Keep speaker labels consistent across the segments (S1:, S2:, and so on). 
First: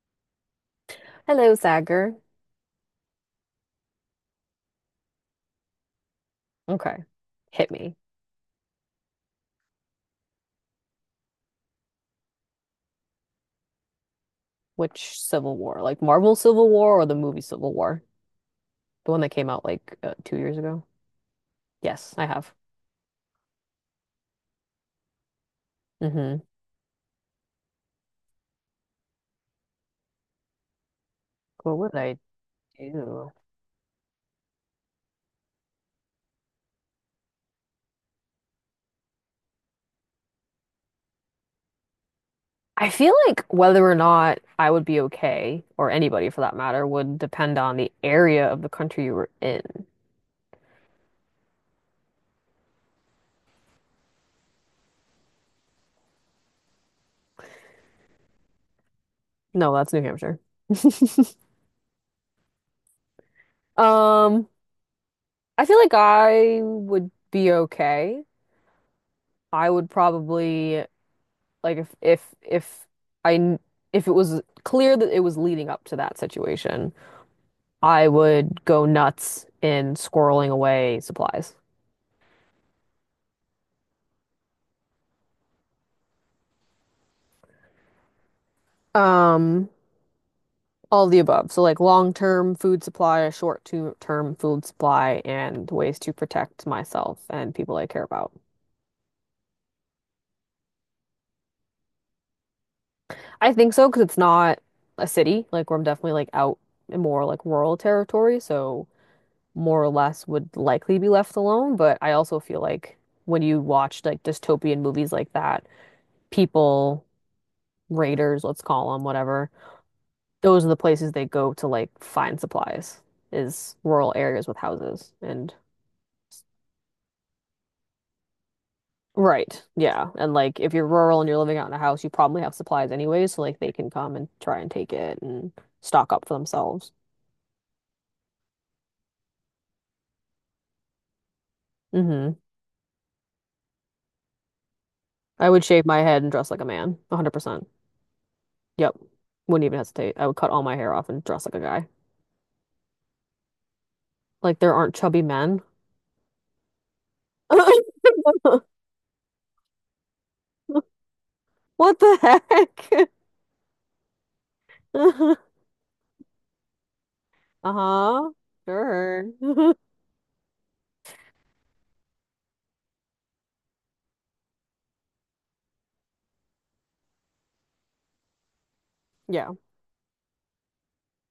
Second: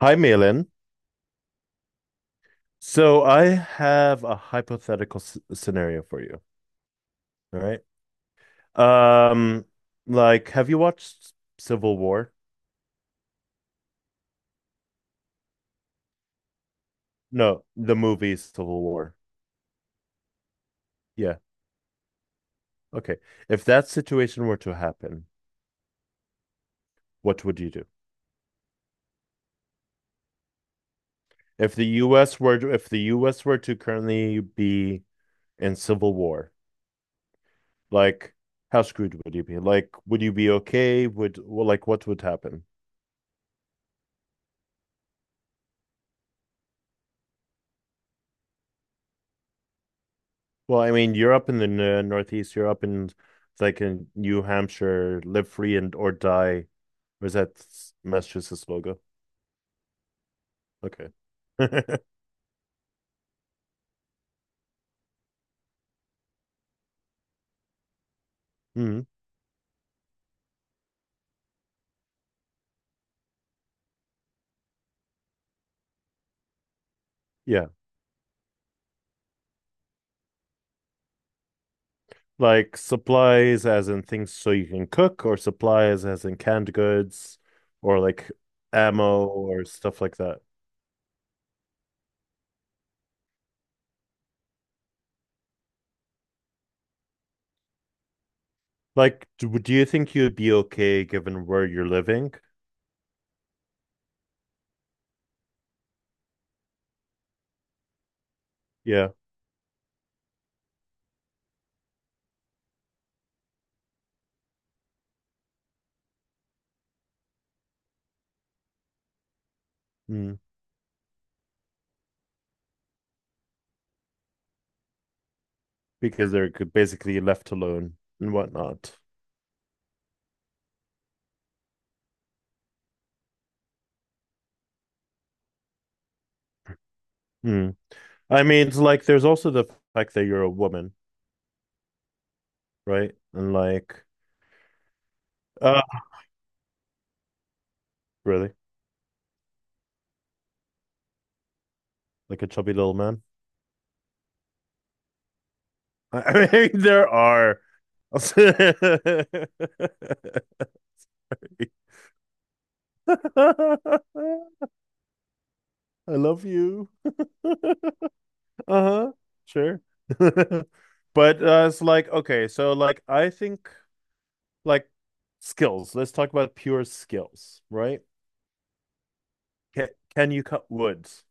S1: Hi, Malin.
S2: Hello, Sagar.
S1: So I have a hypothetical s scenario for you.
S2: Okay.
S1: All
S2: Hit me.
S1: right. Um, have you watched Civil War?
S2: Which Civil War? Like Marvel Civil War or the movie
S1: No,
S2: Civil
S1: the
S2: War?
S1: movie Civil
S2: The
S1: War.
S2: one that came out like 2 years ago?
S1: Yeah.
S2: Yes, I have.
S1: Okay. If that situation were to happen,
S2: Mm-hmm.
S1: what would you do? If
S2: What
S1: the
S2: would I
S1: US were to, if the
S2: do?
S1: US were to currently be in civil war, like, how screwed would you be? Like, would you be okay? Like, what would happen?
S2: I feel like whether or not I would be okay, or anybody for that matter, would depend on the area of the country you were in.
S1: Well, I mean, you're up in the Northeast. You're up in like in New Hampshire. Live free and or die. Or is that Massachusetts logo?
S2: No, that's New Hampshire.
S1: Okay.
S2: Um, I feel like I would be okay.
S1: hmm
S2: I would probably. Like if I kn- if it was clear that it was leading up to that situation,
S1: Yeah.
S2: I would go nuts in squirreling away supplies.
S1: Like supplies as in things so you can cook, or supplies as in canned goods, or like ammo or
S2: Um,
S1: stuff like that.
S2: all the above. So like long-term food supply, a short-term food supply, and ways to protect myself and people I care about.
S1: Like, do you think you'd be okay given where you're living?
S2: I think so because it's not a city. Like where I'm definitely like out in more like rural territory, so
S1: Yeah.
S2: more or less would likely be left alone. But I also feel like when you watch like dystopian movies like that, people, raiders, let's call them, whatever,
S1: Mm.
S2: those are the places they go to like find supplies, is rural areas with houses. And
S1: Because they're basically left alone and whatnot.
S2: right, yeah. And like if you're rural and you're living out in a house, you probably have supplies anyway, so like they can come and try and take it and stock up for themselves.
S1: Mm. I mean, it's like there's also the fact that you're a woman,
S2: Hmm.
S1: right? And like,
S2: I would
S1: uh,
S2: shave my head and dress like a man, 100%.
S1: really,
S2: Yep. Wouldn't even hesitate. I would cut all my hair off and dress like a guy.
S1: like a chubby little man.
S2: Like there aren't chubby men.
S1: I mean, there are. I
S2: What the heck?
S1: love you.
S2: Uh-huh.
S1: Uh-huh.
S2: Sure.
S1: Sure. But it's like, okay, so like I think like skills. Let's talk about pure skills, right?
S2: Yeah.
S1: Can, can you cut woods?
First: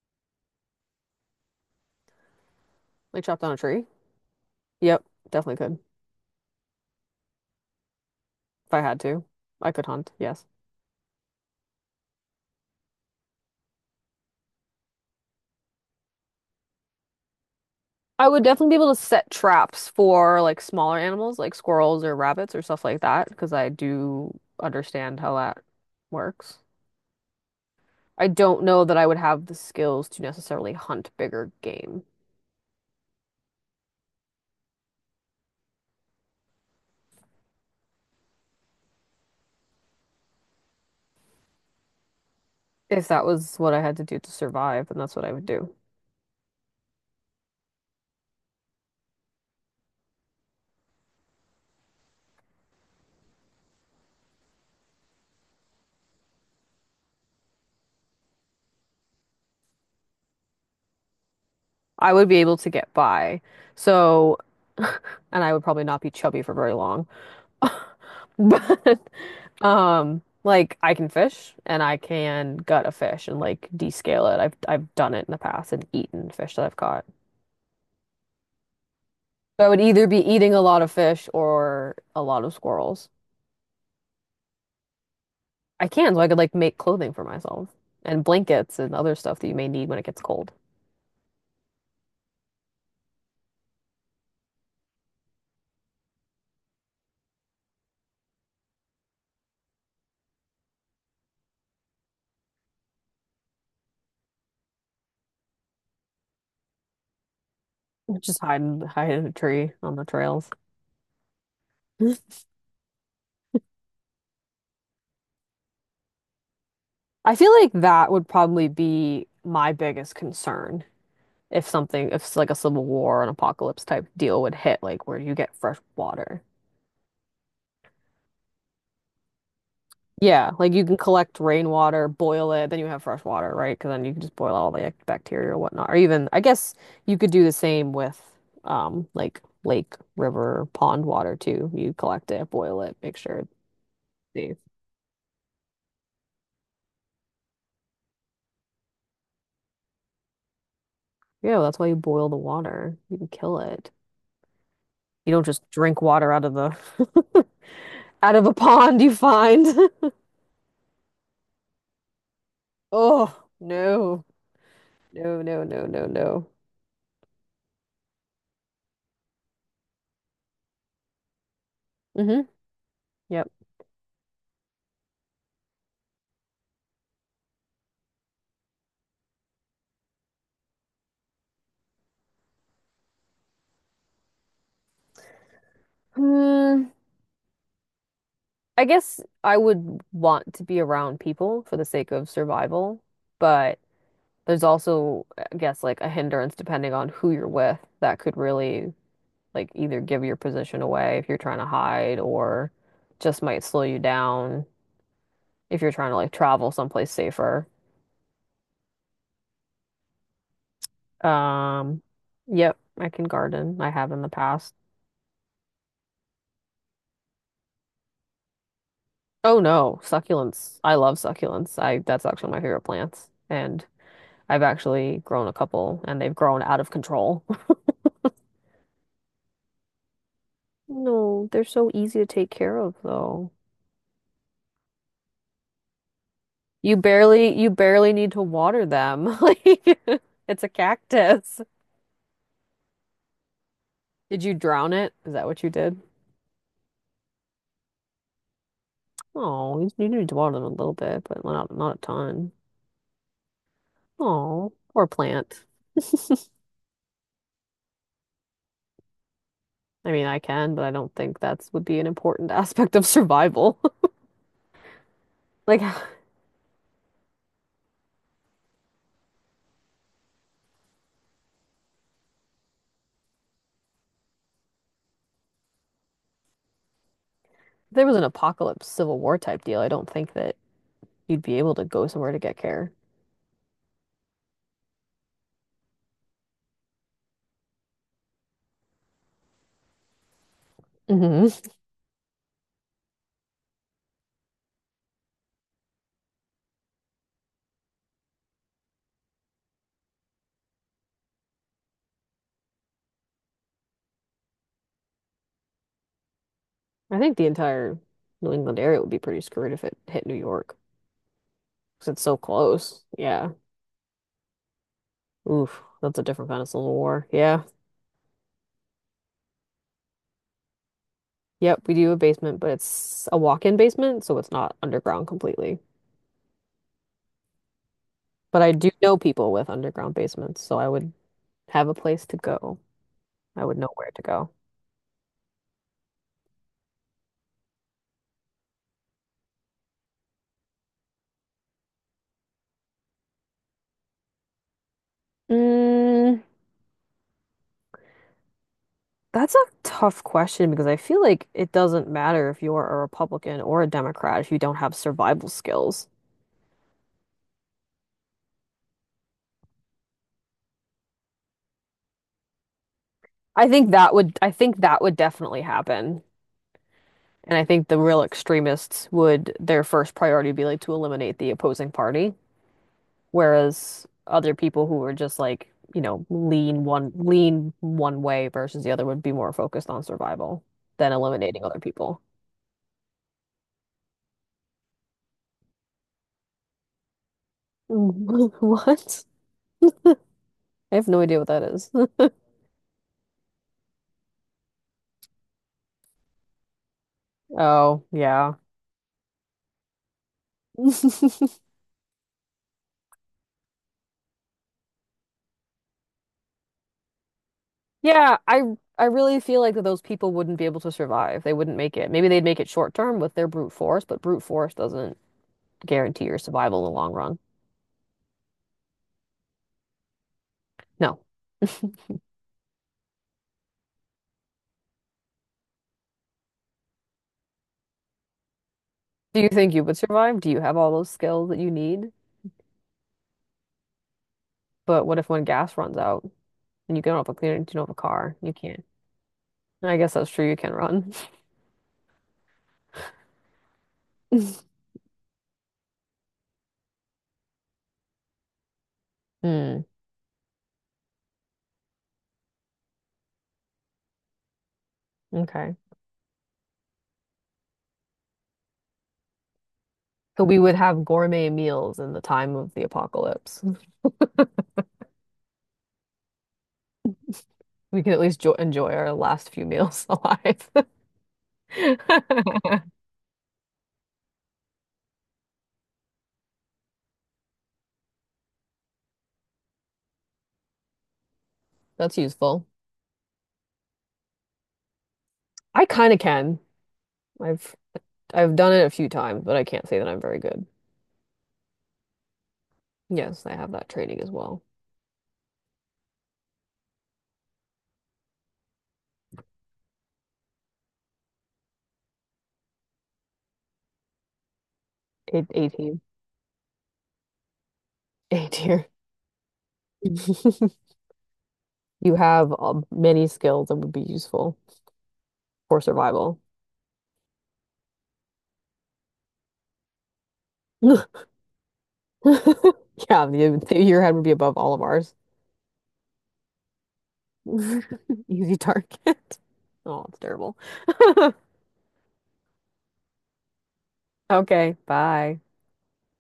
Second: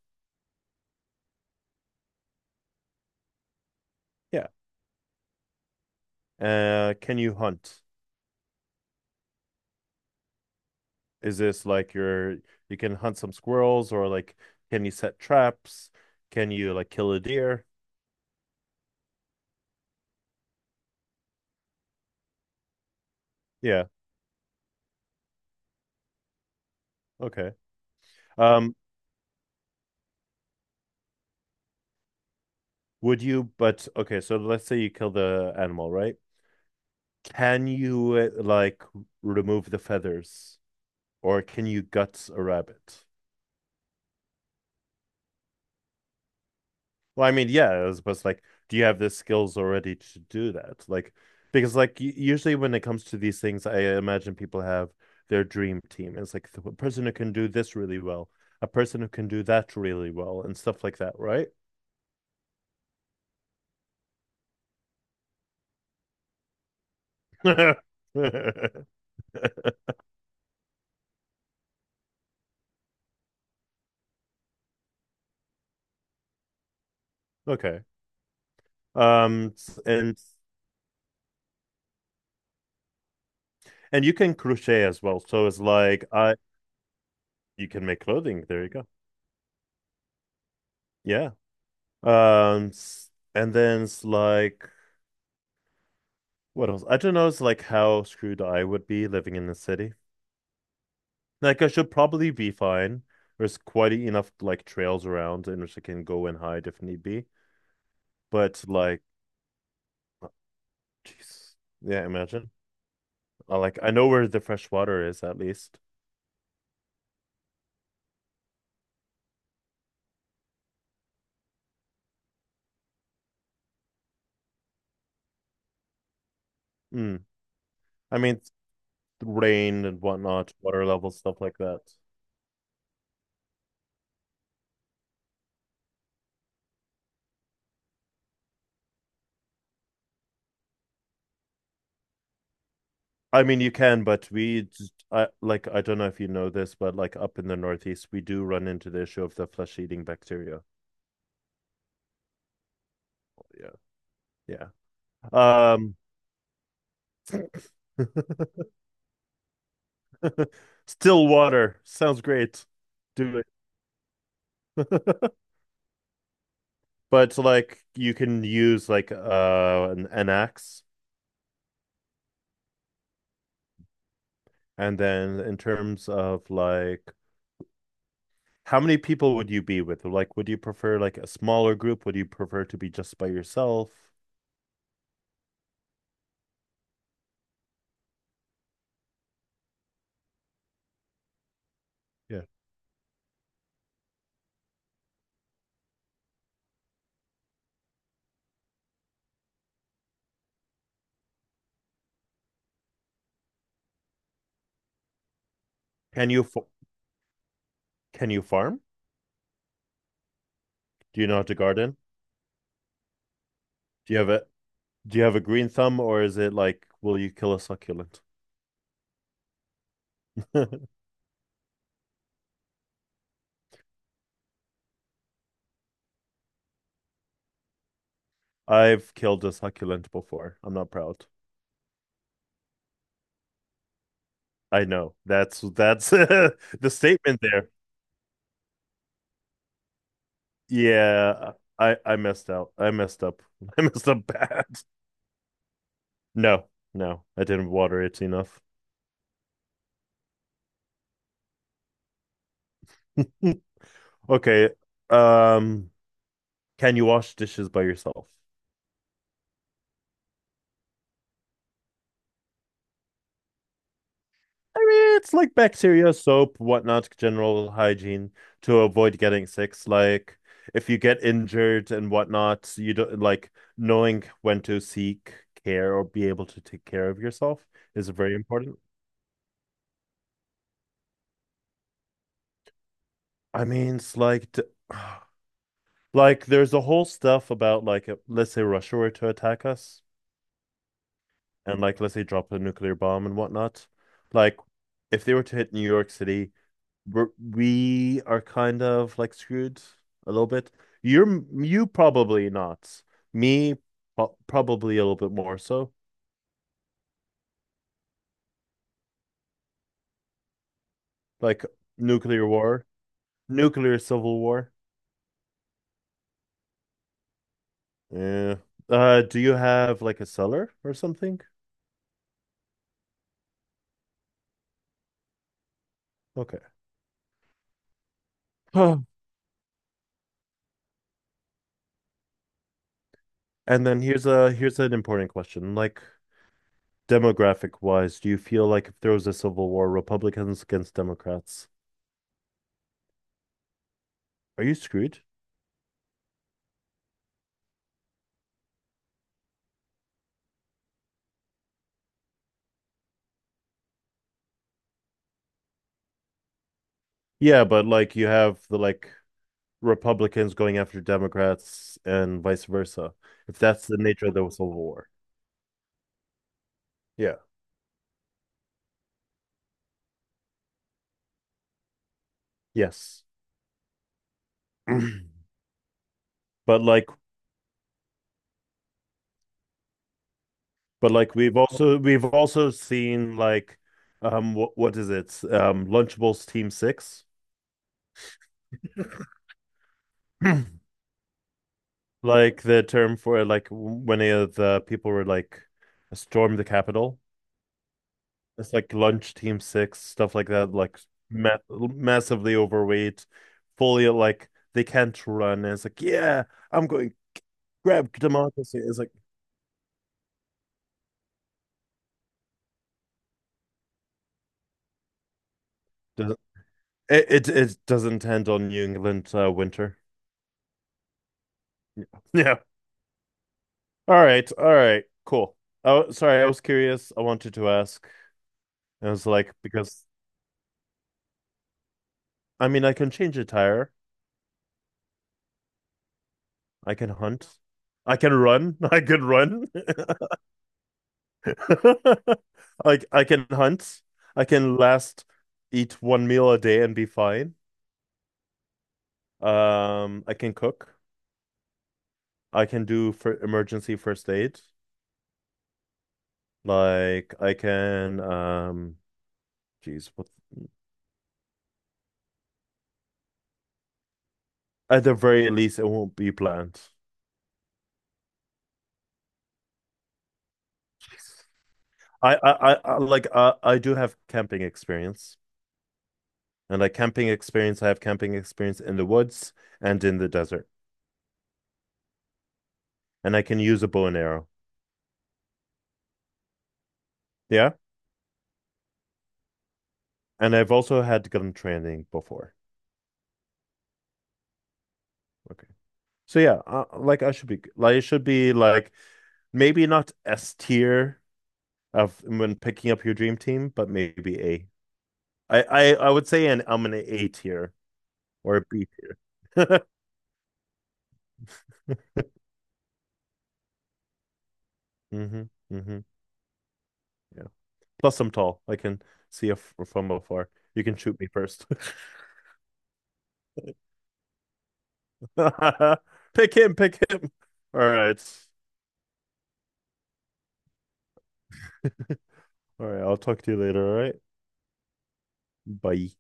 S2: Like chop down a tree.
S1: Yeah.
S2: Yep, definitely could.
S1: Can you hunt?
S2: If I had to. I could hunt, yes.
S1: Is this like your you can hunt some squirrels or like can you set traps? Can you like kill a deer?
S2: I would definitely be able to set traps for like smaller animals like squirrels or rabbits or stuff like that because I
S1: Yeah,
S2: do understand how that works.
S1: okay.
S2: I don't
S1: Um,
S2: know that I would have the skills to necessarily hunt bigger game.
S1: would you but okay, so let's say you kill the animal, right? Can you like remove the feathers or can you guts a rabbit?
S2: If that was what I had to do to survive, then that's what I would do.
S1: Well, I mean, yeah, as opposed to like, do you have the skills already to do that? Like, because like usually when it comes to these things, I imagine people have their dream team. It's like the person who can do this really well, a person who can do that really well, and stuff like that, right?
S2: I would be able to get by. So, and I would probably not be chubby for very long. But like I can fish and I can gut a fish and like descale it. I've done it in the past and eaten fish that I've caught.
S1: Okay.
S2: So I would either be
S1: And
S2: eating a lot of fish or a lot of squirrels.
S1: you can crochet as well. So it's
S2: I
S1: like
S2: can, so I
S1: I
S2: could like make clothing for
S1: you
S2: myself
S1: can make
S2: and
S1: clothing. There you
S2: blankets
S1: go.
S2: and other stuff that you may need when it gets cold.
S1: Yeah. Um, s- and then it's like what else? I don't know. It's like how screwed I would be living in the city. Like I should probably be fine. There's quite enough like trails around in which I can go and hide if need be.
S2: Just
S1: But like,
S2: hide in a tree on the
S1: oh,
S2: trails.
S1: jeez, yeah, imagine. I, like I know where the fresh water is at least.
S2: I feel like that would probably be my biggest concern if something, if like a civil war, an apocalypse type deal would hit, like where do you get fresh water?
S1: Mm. I mean, it's rain and
S2: Yeah,
S1: whatnot,
S2: like you
S1: water
S2: can
S1: levels,
S2: collect
S1: stuff like that.
S2: rainwater, boil it, then you have fresh water, right? Because then you can just boil all the like, bacteria or whatnot. Or even, I guess you could do the same with like lake, river, pond water too. You collect it, boil it, make sure
S1: I
S2: it's
S1: mean, you can, but
S2: safe.
S1: we just, I like I don't know if you know this, but like up in the Northeast, we do run into the issue of the flesh-eating bacteria.
S2: Yeah, that's why you boil the water. You can kill
S1: Yeah,
S2: it.
S1: yeah.
S2: You don't just
S1: Um,
S2: drink water out of the out of a pond you find.
S1: still water sounds great. Do
S2: Oh, no.
S1: it.
S2: No, no, no, no, no.
S1: But like you can use like an axe
S2: Mm-hmm. Yep.
S1: and then in terms of like how many people would you be with? Like would you prefer like a smaller group? Would you prefer to be just by yourself?
S2: Hmm. I guess I would want to be around people for the sake of
S1: Yeah.
S2: survival, but there's also, I guess, like a hindrance depending on who you're with that could really like either give your position away if you're trying to hide or just might slow you down if you're trying to
S1: Can
S2: like
S1: you
S2: travel someplace safer.
S1: can you farm? Do you know how to garden?
S2: Um, yep, I can garden. I have
S1: Do you
S2: in the
S1: have a
S2: past.
S1: do you have a green thumb or is it like will you kill a succulent?
S2: Oh no, succulents. I love succulents. I that's actually my favorite plants. And I've actually grown a couple and they've grown out of control.
S1: I've killed a succulent before. I'm not proud.
S2: No, they're so easy to take care of though.
S1: I know. That's the
S2: You
S1: statement
S2: barely you
S1: there.
S2: barely need to water them. Like it's a
S1: Yeah,
S2: cactus.
S1: I messed out. I messed up. I messed up
S2: Did you
S1: bad.
S2: drown it? Is that what you did?
S1: No, no, I didn't water it enough.
S2: Oh, you need to water them a little bit, but not not a ton.
S1: Okay.
S2: Oh, or plant.
S1: Um, can you wash dishes by yourself?
S2: I mean, I can, but I don't think that's would be an important aspect of survival.
S1: I mean, it's like
S2: Like if
S1: bacteria, soap, whatnot, general hygiene to avoid getting sick. Like, if you get injured and whatnot, you don't like knowing when to seek care or be able to take care of yourself
S2: there
S1: is
S2: was an
S1: very important.
S2: apocalypse Civil War type deal, I don't think that you'd be able to go somewhere to get care.
S1: I mean, it's like, like, there's a whole stuff about like, let's say Russia were to attack us,
S2: Hmm.
S1: and like, let's say drop a nuclear bomb and whatnot. Like, if they were to hit New York City, we are kind of like screwed a little bit. You're you probably not. Me, probably a little bit more so.
S2: I think the entire New England area would be pretty screwed if it hit New York.
S1: Like
S2: 'Cause it's so
S1: nuclear war,
S2: close. Yeah.
S1: nuclear civil war.
S2: Oof, that's a different kind of Civil War. Yeah.
S1: Yeah. Do you have like a cellar or something?
S2: Yep, we do a basement, but it's a walk-in basement, so it's not underground completely.
S1: Okay.
S2: But I do know people with underground basements, so I would have a place to go. I would
S1: And
S2: know
S1: then
S2: where to
S1: here's
S2: go.
S1: a here's an important question. Like, demographic wise, do you feel like if there was a civil war, Republicans against Democrats, are you screwed?
S2: Mm, that's a tough question because I feel like it doesn't matter if you're a Republican or a Democrat if you don't have survival skills.
S1: Yeah, but like you have the like Republicans going after Democrats and vice versa. If
S2: I
S1: that's
S2: think
S1: the
S2: that
S1: nature of
S2: would
S1: the
S2: I
S1: civil
S2: think that
S1: war.
S2: would definitely happen.
S1: Yeah.
S2: And I think the real extremists would, their first priority would be like to eliminate the opposing party,
S1: Yes.
S2: whereas other people who are just like, you know, lean
S1: But like
S2: one lean one way versus the other would be more focused on survival than
S1: but like we've
S2: eliminating other
S1: also
S2: people.
S1: we've also seen like what is it? Um, Lunchables Team Six.
S2: What? I have no idea what that is.
S1: Like the term for like when the people were like storm the Capitol.
S2: Oh, yeah.
S1: It's like lunch team six, stuff like that, like ma massively overweight, fully like they can't run. And it's like, yeah, I'm going grab
S2: Yeah, I
S1: democracy. It's
S2: I
S1: like
S2: really feel like that those people wouldn't be able to survive. They wouldn't make it. Maybe they'd make it short term with their brute force, but brute force doesn't guarantee
S1: does
S2: your survival in the long run.
S1: it, it doesn't end on New England winter.
S2: No.
S1: Yeah. Yeah. All right. All right. Cool. Oh, sorry. I was curious. I wanted to ask. I was
S2: Do you
S1: like,
S2: think you would
S1: because
S2: survive? Do you have all those skills that you need?
S1: I mean, I can change a tire.
S2: But what if when gas runs out
S1: I
S2: and you
S1: can
S2: don't have a
S1: hunt.
S2: cleaner, you don't have a
S1: I can
S2: car? You
S1: run.
S2: can't.
S1: I can run.
S2: I guess that's true. You can run.
S1: Like I can hunt. I can last eat one meal a day and be fine.
S2: Hmm.
S1: I can cook. I can do for emergency first aid.
S2: Okay.
S1: Like I can geez, what
S2: So we would have gourmet meals in the time of the apocalypse.
S1: at the very least it won't be planned.
S2: We can at least jo enjoy our last few meals alive.
S1: I I, I, I like I do have camping experience. And like camping experience, I have camping experience in the woods and in the desert.
S2: That's useful.
S1: And I can use a bow and arrow.
S2: I kind of can.
S1: Yeah.
S2: I've I've done it a few times, but I can't say that I'm very
S1: And
S2: good.
S1: I've also had gun training before.
S2: Yes, I have that training as well.
S1: Okay. So yeah, like I should be like it should be like maybe not S tier of when picking up your dream team, but maybe A.
S2: A team.
S1: I would say an I'm an A tier
S2: A
S1: or a B
S2: tier.
S1: tier.
S2: You have many skills that would be useful
S1: Mm-hmm.
S2: for
S1: Mm-hmm.
S2: survival.
S1: Yeah. Plus I'm tall. I can see if from afar. You can shoot me first.
S2: Yeah, the- your head would be above all of ours.
S1: Pick him, pick him. All right.
S2: Easy target. Oh, it's terrible.
S1: All right, I'll talk to you later, all right?
S2: Okay, bye.
S1: Bye.